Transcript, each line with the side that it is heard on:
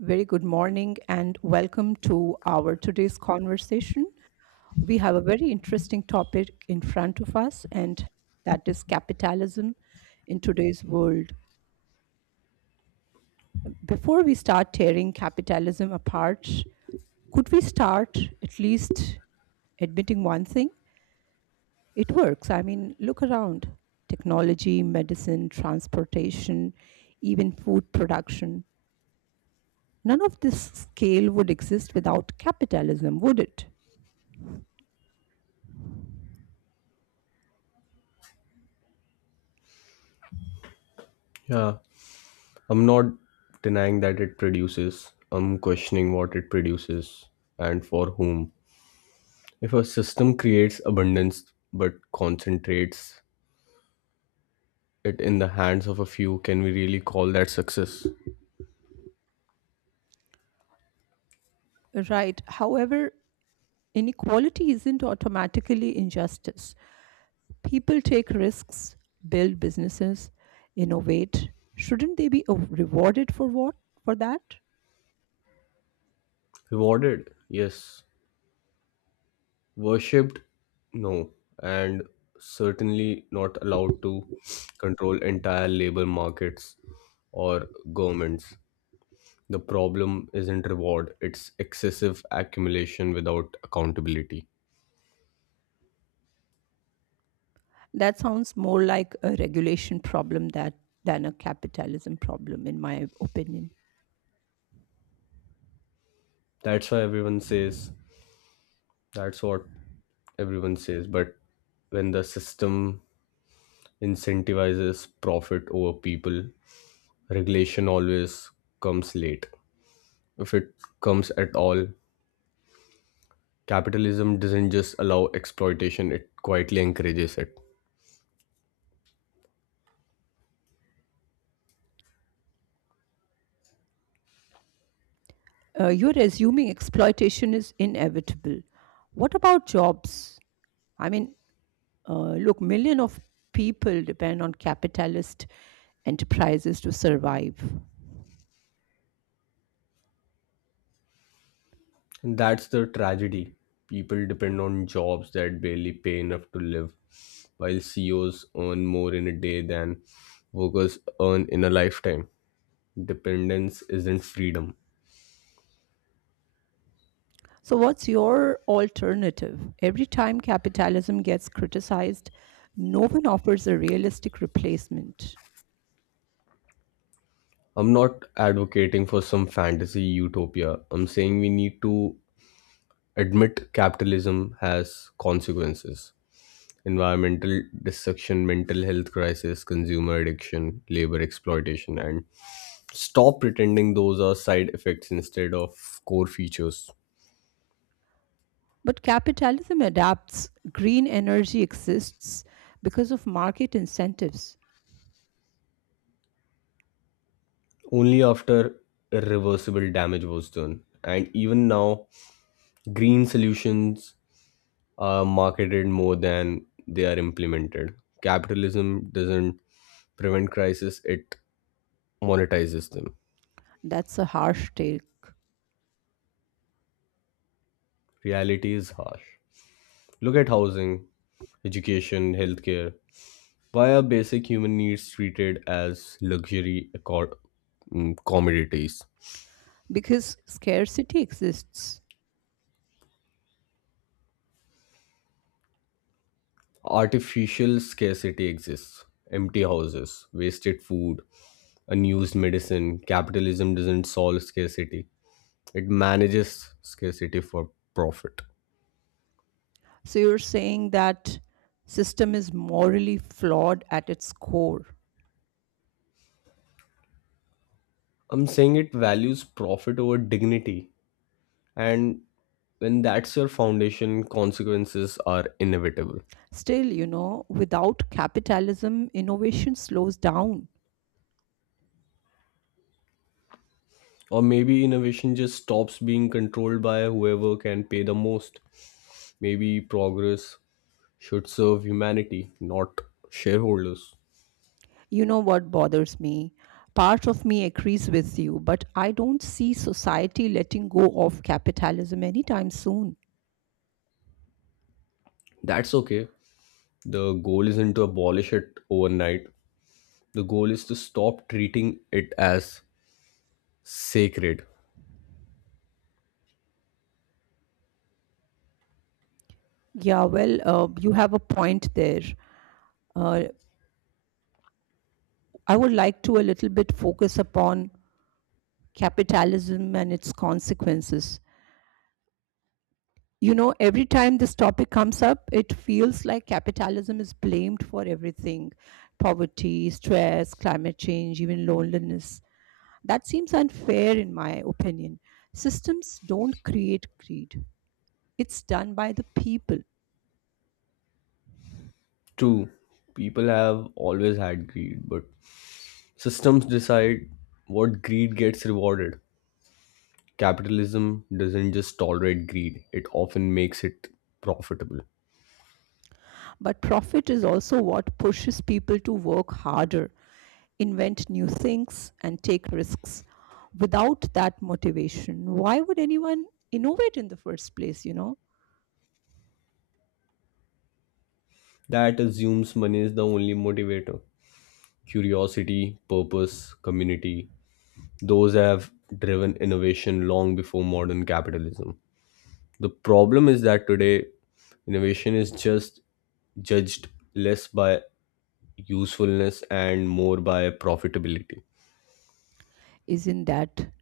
right: Very good morning and welcome to our today's conversation. We have a very interesting topic in front of us, and that is capitalism in today's world. Before we start tearing capitalism apart, could we start at least admitting one thing? It works. I mean, look around technology, medicine, transportation, even food production. None of this scale would exist without capitalism, would it?
left: Yeah, I'm not denying that it produces. I'm questioning what it produces and for whom. If a system creates abundance but concentrates it in the hands of a few, can we really call that success?
right: Right. However, inequality isn't automatically injustice. People take risks, build businesses, innovate. Shouldn't they be rewarded for what? For that?
left: Rewarded? Yes. Worshipped? No. And certainly not allowed to control entire labor markets or governments. The problem isn't reward, it's excessive accumulation without accountability.
right: That sounds more like a regulation problem that than a capitalism problem, in my opinion.
left: That's why everyone says that's what everyone says. But when the system incentivizes profit over people, regulation always comes late. If it comes at all, capitalism doesn't just allow exploitation, it quietly encourages it.
right: You're assuming exploitation is inevitable. What about jobs? I mean, Look, million of people depend on capitalist enterprises to survive.
left: And that's the tragedy. People depend on jobs that barely pay enough to live, while CEOs earn more in a day than workers earn in a lifetime. Dependence isn't freedom.
right: So, what's your alternative? Every time capitalism gets criticized, no one offers a realistic replacement.
left: I'm not advocating for some fantasy utopia. I'm saying we need to admit capitalism has consequences. Environmental destruction, mental health crisis, consumer addiction, labor exploitation, and stop pretending those are side effects instead of core features.
right: But capitalism adapts. Green energy exists because of market incentives.
left: Only after irreversible damage was done. And even now, green solutions are marketed more than they are implemented. Capitalism doesn't prevent crisis; it monetizes them.
right: That's a harsh take
left: Reality is harsh. Look at housing, education, healthcare. Why are basic human needs treated as luxury commodities?
right: because scarcity exists.
left: Artificial scarcity exists. Empty houses, wasted food, unused medicine. Capitalism doesn't solve scarcity, it manages scarcity for profit.
right: So, you're saying that system is morally flawed at its core.
left: I'm saying it values profit over dignity. And when that's your foundation, consequences are inevitable.
right: Still, without capitalism, innovation slows down.
left: Or maybe innovation just stops being controlled by whoever can pay the most. Maybe progress should serve humanity, not shareholders.
right: You know what bothers me? Part of me agrees with you, but I don't see society letting go of capitalism anytime soon.
left: That's okay. The goal isn't to abolish it overnight, the goal is to stop treating it as sacred.
right: Yeah, well, you have a point there. Uh, I would like to a little bit focus upon capitalism and its consequences. You know, every time this topic comes up, it feels like capitalism is blamed for everything: poverty, stress, climate change, even loneliness. That seems unfair, in my opinion. Systems don't create greed, it's done by the people.
left: True, people have always had greed, but systems decide what greed gets rewarded. Capitalism doesn't just tolerate greed, it often makes it profitable.
right: But profit is also what pushes people to work harder, invent new things, and take risks. Without that motivation, why would anyone innovate in the first place?
left: That assumes money is the only motivator. Curiosity, purpose, community, those have driven innovation long before modern capitalism. The problem is that today, innovation is just judged less by usefulness and more by profitability.
right: Isn't that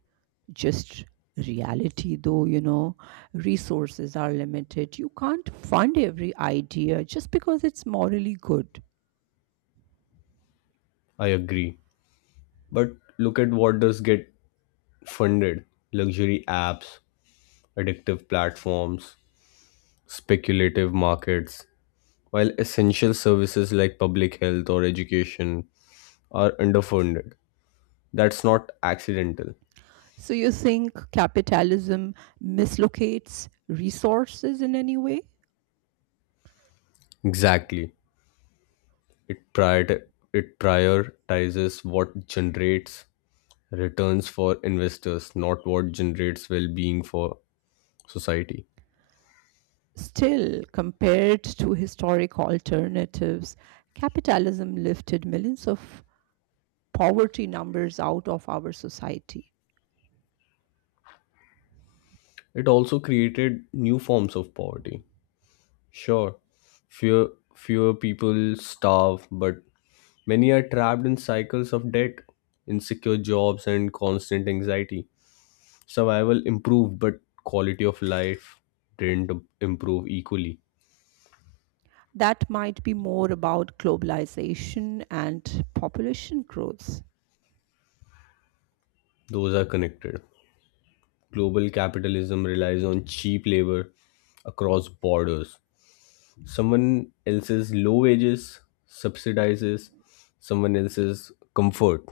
right: just reality though, resources are limited, you can't fund every idea just because it's morally good.
left: I agree. But look at what does get funded: luxury apps, addictive platforms, speculative markets, while essential services like public health or education are underfunded. That's not accidental.
right: So you think capitalism mislocates resources in any way?
left: Exactly. It it prioritizes what generates returns for investors, not what generates well being for society.
right: Still, compared to historic alternatives, capitalism lifted millions of poverty numbers out of our society.
left: It also created new forms of poverty. Sure, fewer fewer people starve, but many are trapped in cycles of debt, insecure jobs, and constant anxiety. Survival improved, but quality of life didn't improve equally.
right: That might be more about globalization and population growth.
left: Those are connected. Global capitalism relies on cheap labor across borders. Someone else's low wages subsidizes someone else's comfort,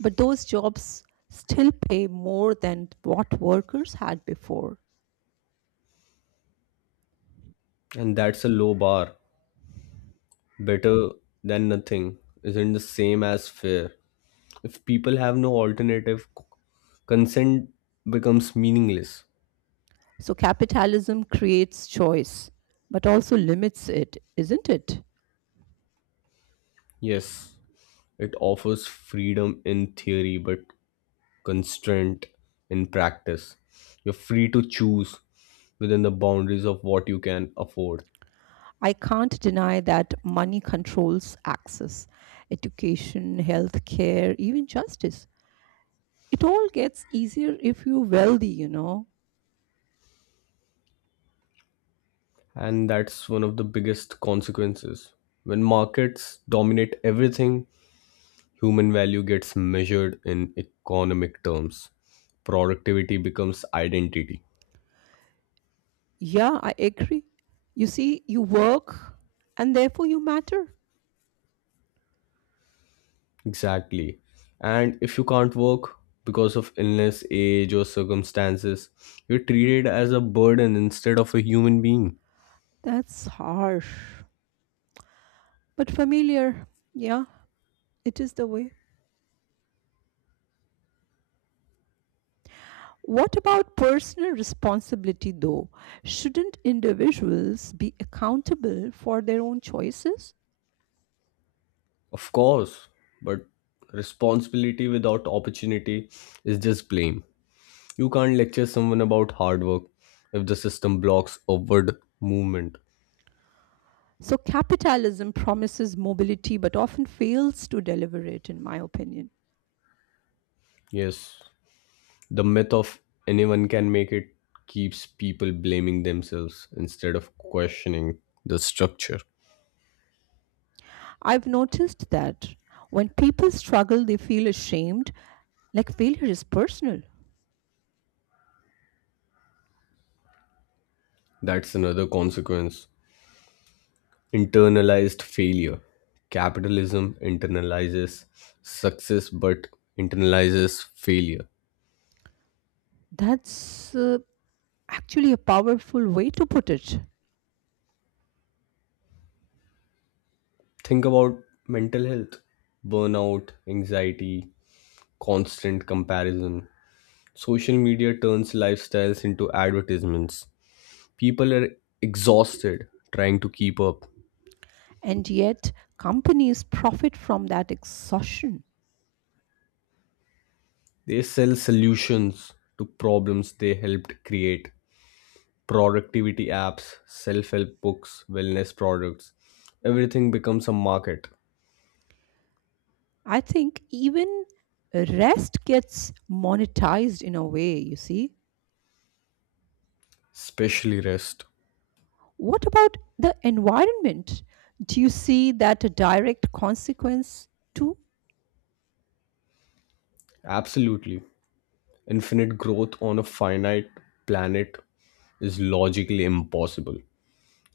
right: But those jobs still pay more than what workers had before.
left: and that's a low bar. Better than nothing isn't the same as fair. If people have no alternative, consent becomes meaningless.
right: So capitalism creates choice, but also limits it, isn't it?
left: Yes, it offers freedom in theory, but constraint in practice. You're free to choose within the boundaries of what you can afford.
right: I can't deny that money controls access, education, healthcare, even justice. It all gets easier if you're wealthy, you know.
left: And that's one of the biggest consequences. When markets dominate everything, human value gets measured in economic terms. Productivity becomes identity.
right: Yeah, I agree. You see, you work and therefore you matter.
left: Exactly. And if you can't work because of illness, age, or circumstances, you're treated as a burden instead of a human being.
right: That's harsh, but familiar. Yeah, it is the way. What about personal responsibility, though? Shouldn't individuals be accountable for their own choices?
left: Of course, but responsibility without opportunity is just blame. You can't lecture someone about hard work if the system blocks upward movement.
right: So, capitalism promises mobility but often fails to deliver it, in my opinion.
left: Yes. The myth of anyone can make it keeps people blaming themselves instead of questioning the structure.
right: I've noticed that when people struggle, they feel ashamed, like failure is personal.
left: That's another consequence. Internalized failure. Capitalism internalizes success but internalizes failure.
right: That's actually a powerful way to put it.
left: Think about mental health, burnout, anxiety, constant comparison. Social media turns lifestyles into advertisements. People are exhausted trying to keep up.
right: And yet, companies profit from that exhaustion.
left: They sell solutions to problems they helped create: productivity apps, self help books, wellness products. Everything becomes a market,
right: I think even rest gets monetized in a way, you see.
left: especially rest.
right: What about the environment? Do you see that a direct consequence too?
left: Absolutely. Infinite growth on a finite planet is logically impossible.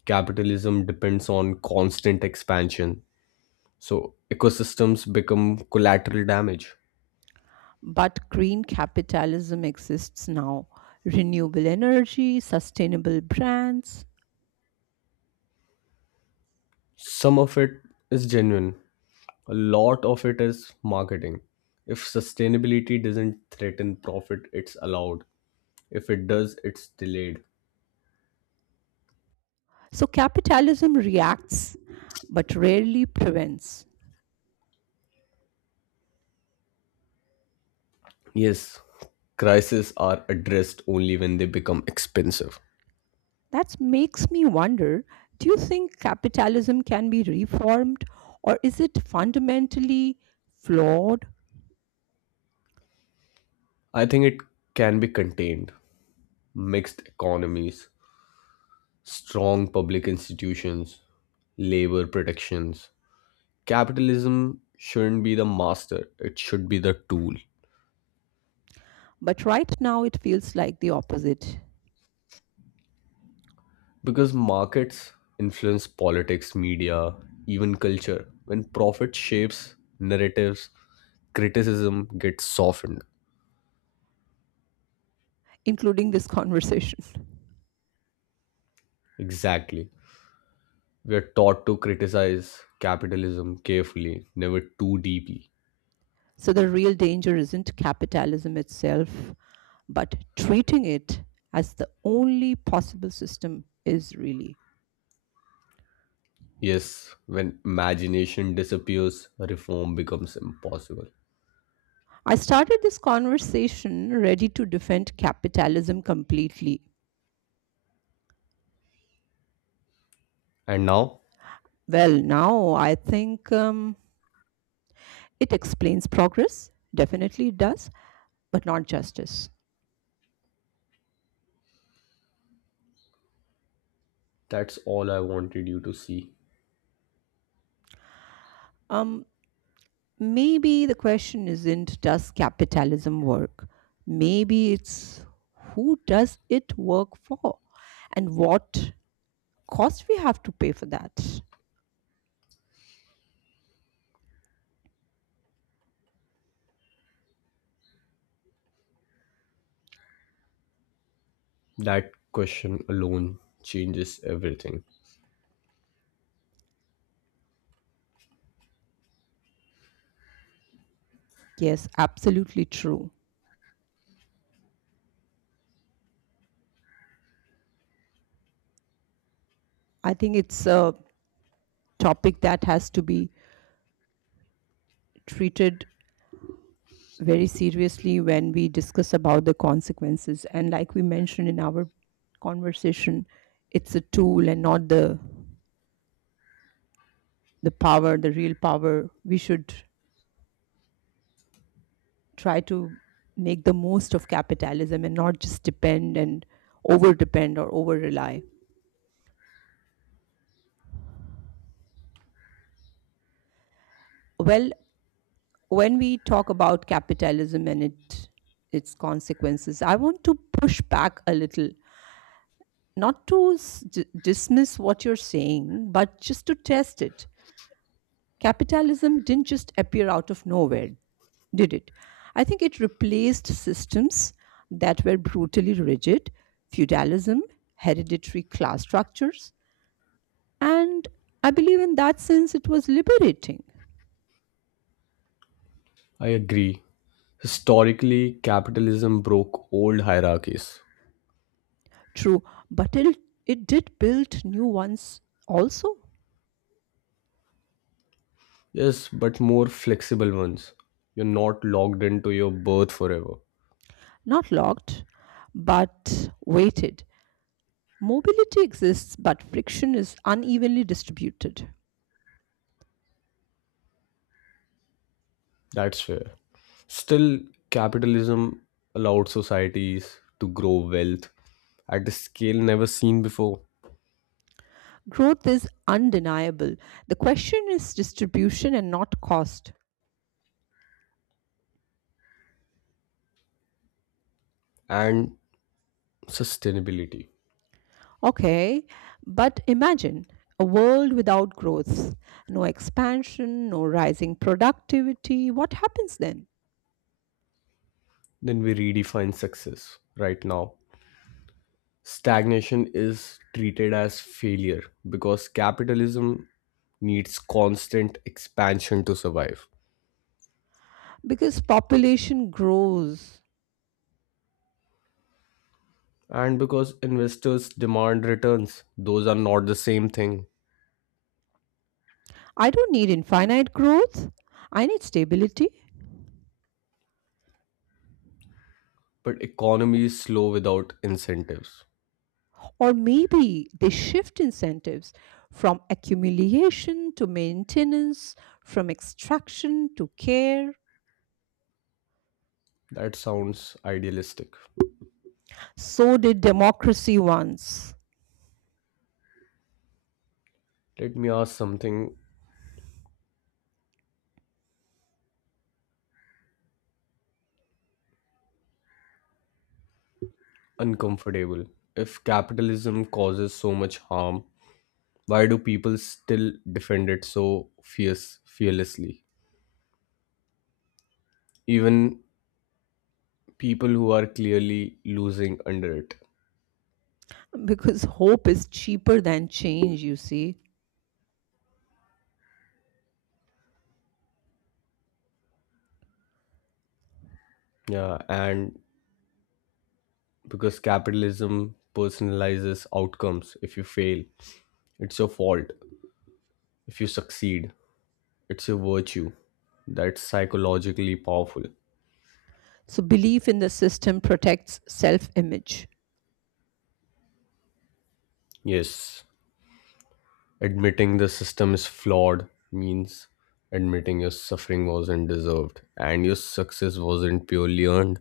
left: Capitalism depends on constant expansion, so ecosystems become collateral damage.
right: But green capitalism exists now: renewable energy, sustainable brands.
left: Some of it is genuine, a lot of it is marketing. If sustainability doesn't threaten profit it's allowed, if it does it's delayed.
right: So capitalism reacts but rarely prevents.
left: Yes, crises are addressed only when they become expensive.
right: That makes me wonder, do you think capitalism can be reformed or is it fundamentally flawed?
left: I think it can be contained: mixed economies, strong public institutions, labor protections. Capitalism shouldn't be the master, it should be the tool.
right: But right now it feels like the opposite,
left: Because markets influence politics, media, even culture. When profit shapes narratives, criticism gets softened.
right: including this conversation.
left: Exactly. We are taught to criticize capitalism carefully, never too deeply.
right: So the real danger isn't capitalism itself, but treating it as the only possible system is really.
left: Yes, when imagination disappears, reform becomes impossible.
right: I started this conversation ready to defend capitalism completely.
left: And now,
right: Well, now I think it explains progress, definitely it does, but not justice.
left: that's all I wanted you to see.
right: Um, Maybe the question isn't does capitalism work? Maybe it's who does it work for? And what cost we have to pay for that.
left: That question alone changes everything.
right: Yes, absolutely true. I think it's a topic that has to be treated very seriously when we discuss about the consequences. And like we mentioned in our conversation, it's a tool and not the power, the real power. We should try to make the most of capitalism and not just depend and over depend or over rely. Well, when we talk about capitalism and it its consequences, I want to push back a little, not to dismiss what you're saying but just to test it. Capitalism didn't just appear out of nowhere, did it? I think it replaced systems that were brutally rigid: feudalism, hereditary class structures, and I believe in that sense it was liberating.
left: I agree. Historically, capitalism broke old hierarchies.
right: True, but it did build new ones also.
left: Yes, but more flexible ones. You're not locked into your birth forever.
right: Not locked, but weighted. Mobility exists, but friction is unevenly distributed.
left: That's fair. Still, capitalism allowed societies to grow wealth at a scale never seen before,
right: Growth is undeniable. The question is distribution and not cost.
left: and sustainability.
right: Okay, but imagine a world without growth, no expansion, no rising productivity. What happens then?
left: Then we redefine success. Right now stagnation is treated as failure because capitalism needs constant expansion to survive.
right: Because population grows.
left: And because investors demand returns, those are not the same thing.
right: I don't need infinite growth, I need stability.
left: But economy is slow without incentives.
right: Or maybe they shift incentives from accumulation to maintenance, from extraction to care.
left: That sounds idealistic.
right: So did democracy once,
left: Let me ask something uncomfortable. If capitalism causes so much harm, why do people still defend it so fierce fearlessly? Even people who are clearly losing under it.
right: because hope is cheaper than change, you see.
left: Yeah, and because capitalism personalizes outcomes. If you fail, it's your fault. If you succeed, it's your virtue. That's psychologically powerful.
right: So belief in the system protects self image.
left: Yes, admitting the system is flawed means admitting your suffering wasn't deserved and your success wasn't purely earned.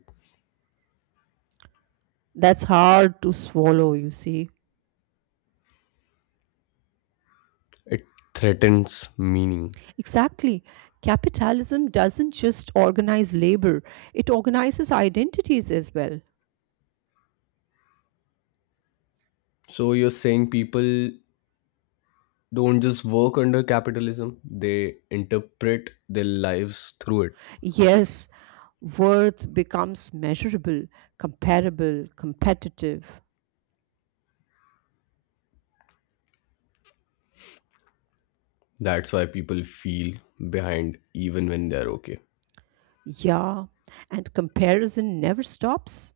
right: That's hard to swallow, you see.
left: It threatens meaning.
right: Exactly. Capitalism doesn't just organize labor, it organizes identities as well.
left: So you're saying people don't just work under capitalism, they interpret their lives through it.
right: Yes, worth becomes measurable, comparable, competitive.
left: That's why people feel behind even when they're okay.
right: Yeah, and comparison never stops.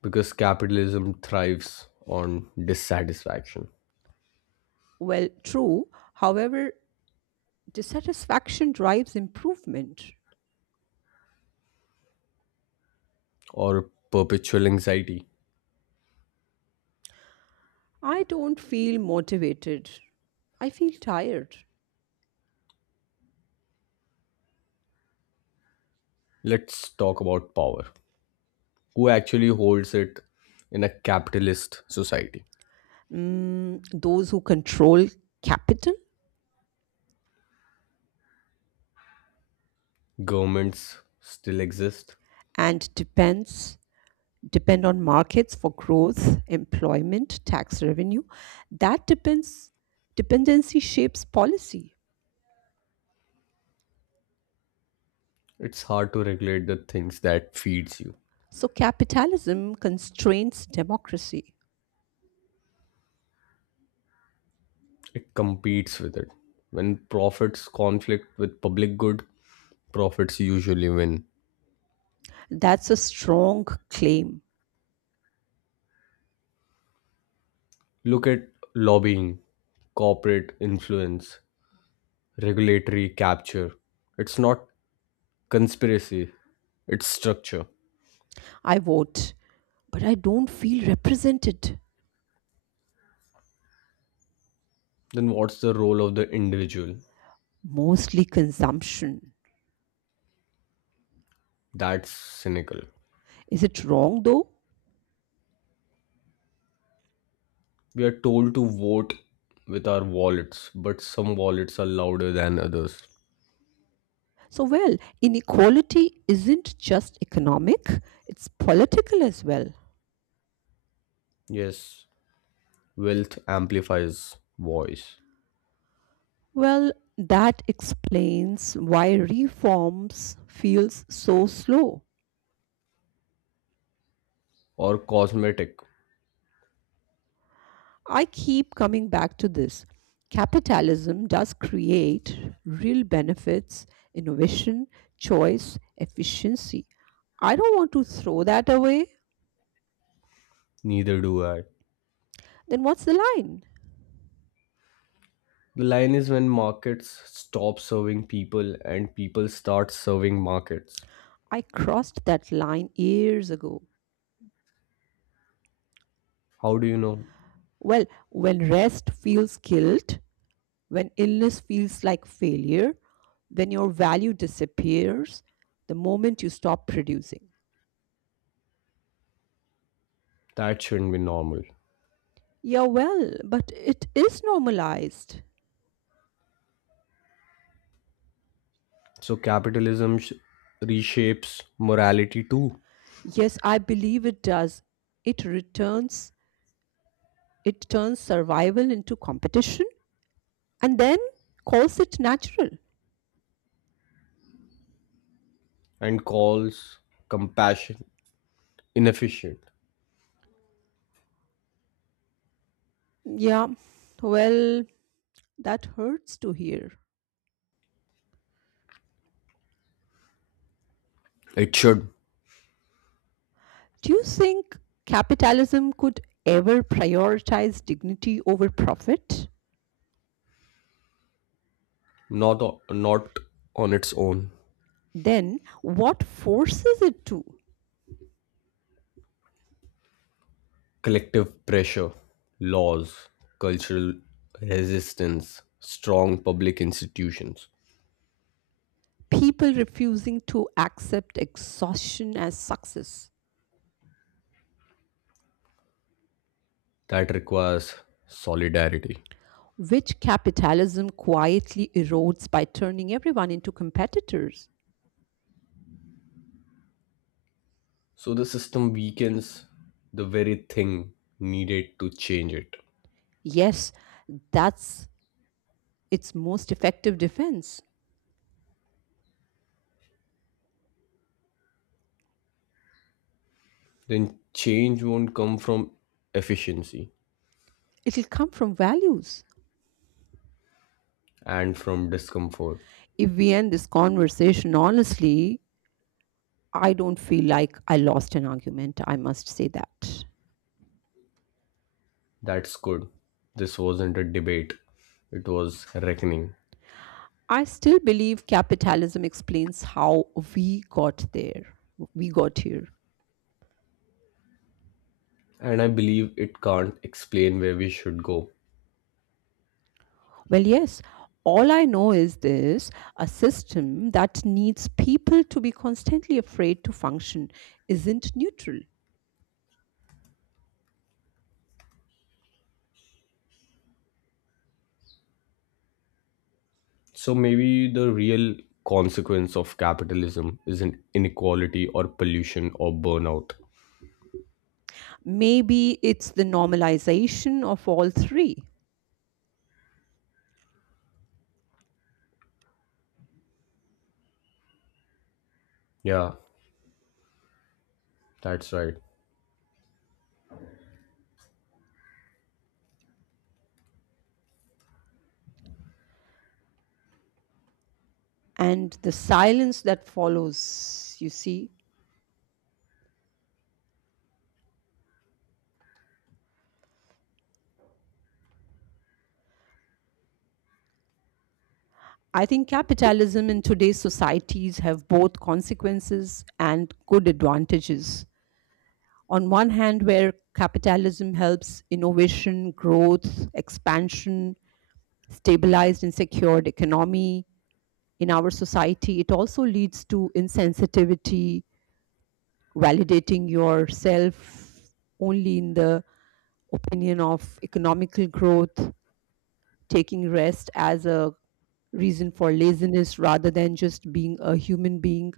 left: Because capitalism thrives on dissatisfaction
right: Well, true. However, dissatisfaction drives improvement.
left: or perpetual anxiety.
right: I don't feel motivated. I feel tired.
left: Let's talk about power. Who actually holds it in a capitalist society?
right: Mm, those who control capital
left: Governments still exist.
right: and depend on markets for growth, employment, tax revenue. That depends Dependency shapes policy.
left: It's hard to regulate the things that feeds you.
right: So capitalism constrains democracy.
left: It competes with it. When profits conflict with public good, profits usually win.
right: That's a strong claim.
left: Look at lobbying, corporate influence, regulatory capture. It's not conspiracy, it's structure.
right: I vote, but I don't feel represented.
left: Then what's the role of the individual?
right: Mostly consumption.
left: That's cynical.
right: Is it wrong though?
left: We are told to vote with our wallets, but some wallets are louder than others.
right: So, well, inequality isn't just economic, it's political as well.
left: Yes, wealth amplifies voice,
right: Well, that explains why reforms feels so slow.
left: or cosmetic.
right: I keep coming back to this. Capitalism does create real benefits: innovation, choice, efficiency. I don't want to throw that away.
left: Neither do I.
right: Then what's the line?
left: The line is when markets stop serving people and people start serving markets.
right: I crossed that line years ago.
left: How do you know?
right: Well, when rest feels guilt, when illness feels like failure, when your value disappears the moment you stop producing.
left: That shouldn't be normal.
right: Yeah, well, but it is normalized.
left: So capitalism reshapes morality too,
right: Yes, I believe it does. It returns, it turns survival into competition and then calls it natural.
left: and calls compassion inefficient.
right: Yeah, well, that hurts to hear.
left: It should.
right: Do you think capitalism could ever prioritize dignity over profit?
left: Not on its own.
right: Then, what forces it to?
left: Collective pressure, laws, cultural resistance, strong public institutions.
right: People refusing to accept exhaustion as success,
left: That requires solidarity.
right: which capitalism quietly erodes by turning everyone into competitors.
left: So the system weakens the very thing needed to change it.
right: Yes, that's its most effective defense.
left: Then change won't come from efficiency,
right: It'll come from values.
left: and from discomfort.
right: If we end this conversation honestly, I don't feel like I lost an argument. I must say that.
left: That's good. This wasn't a debate, it was reckoning.
right: I still believe capitalism explains how we got there. we got here.
left: And I believe it can't explain where we should go.
right: Well, yes. All I know is this: a system that needs people to be constantly afraid to function isn't neutral.
left: So maybe the real consequence of capitalism isn't inequality or pollution or burnout.
right: Maybe it's the normalization of all three
left: Yeah, that's right.
right: and the silence that follows, you see. I think capitalism in today's societies have both consequences and good advantages. On one hand, where capitalism helps innovation, growth, expansion, stabilized and secured economy, in our society, it also leads to insensitivity, validating yourself only in the opinion of economical growth, taking rest as a reason for laziness rather than just being a human being.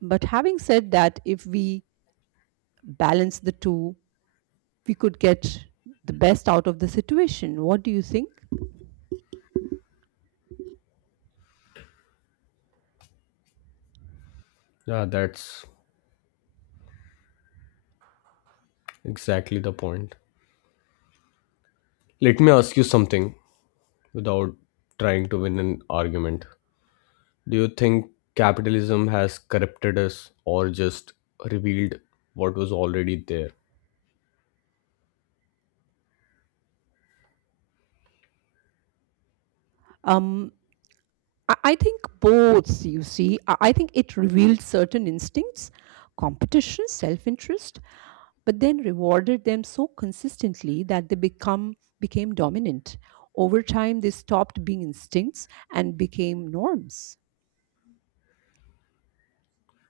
right: But having said that, if we balance the two, we could get the best out of the situation. What do you think?
left: Yeah, that's exactly the point. Let me ask you something, without trying to win an argument. Do you think capitalism has corrupted us or just revealed what was already there?
right: Um, I think both, you see. I think it revealed certain instincts: competition, self interest, but then rewarded them so consistently that they become became dominant. Over time, they stopped being instincts and became norms.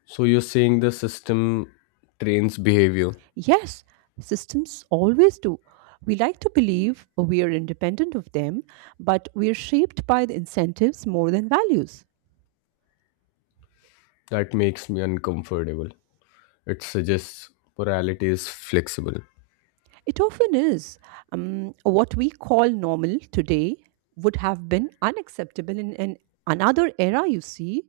left: So you're saying the system trains behavior.
right: Yes, systems always do. We like to believe we are independent of them, but we are shaped by the incentives more than values.
left: That makes me uncomfortable. It suggests morality is flexible.
right: It often is. What we call normal today would have been unacceptable in another era, you see.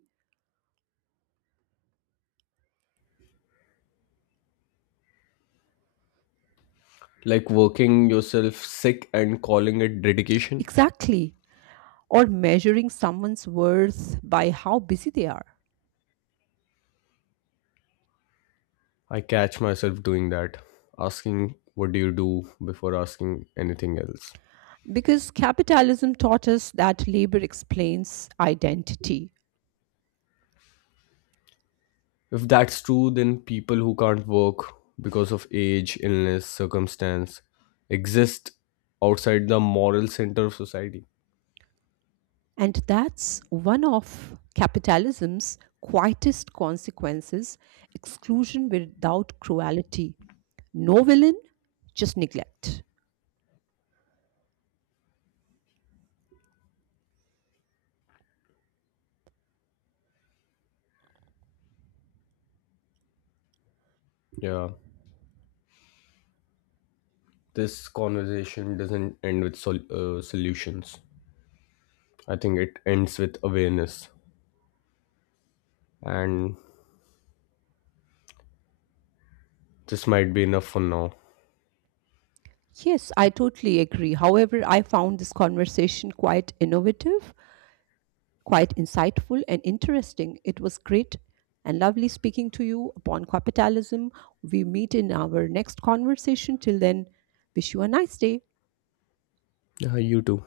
left: Like working yourself sick and calling it dedication.
right: Exactly. Or measuring someone's worth by how busy they are.
left: I catch myself doing that, asking, "What do you do?" before asking anything else.
right: Because capitalism taught us that labor explains identity.
left: If that's true, then people who can't work because of age, illness, circumstance exist outside the moral center of society.
right: And that's one of capitalism's quietest consequences: exclusion without cruelty. No villain, just neglect.
left: Yeah, this conversation doesn't end with solutions. I think it ends with awareness, and this might be enough for now.
right: Yes, I totally agree. However, I found this conversation quite innovative, quite insightful and interesting. It was great and lovely speaking to you upon capitalism. We meet in our next conversation. Till then, wish you a nice day.
left: Yeah, you too.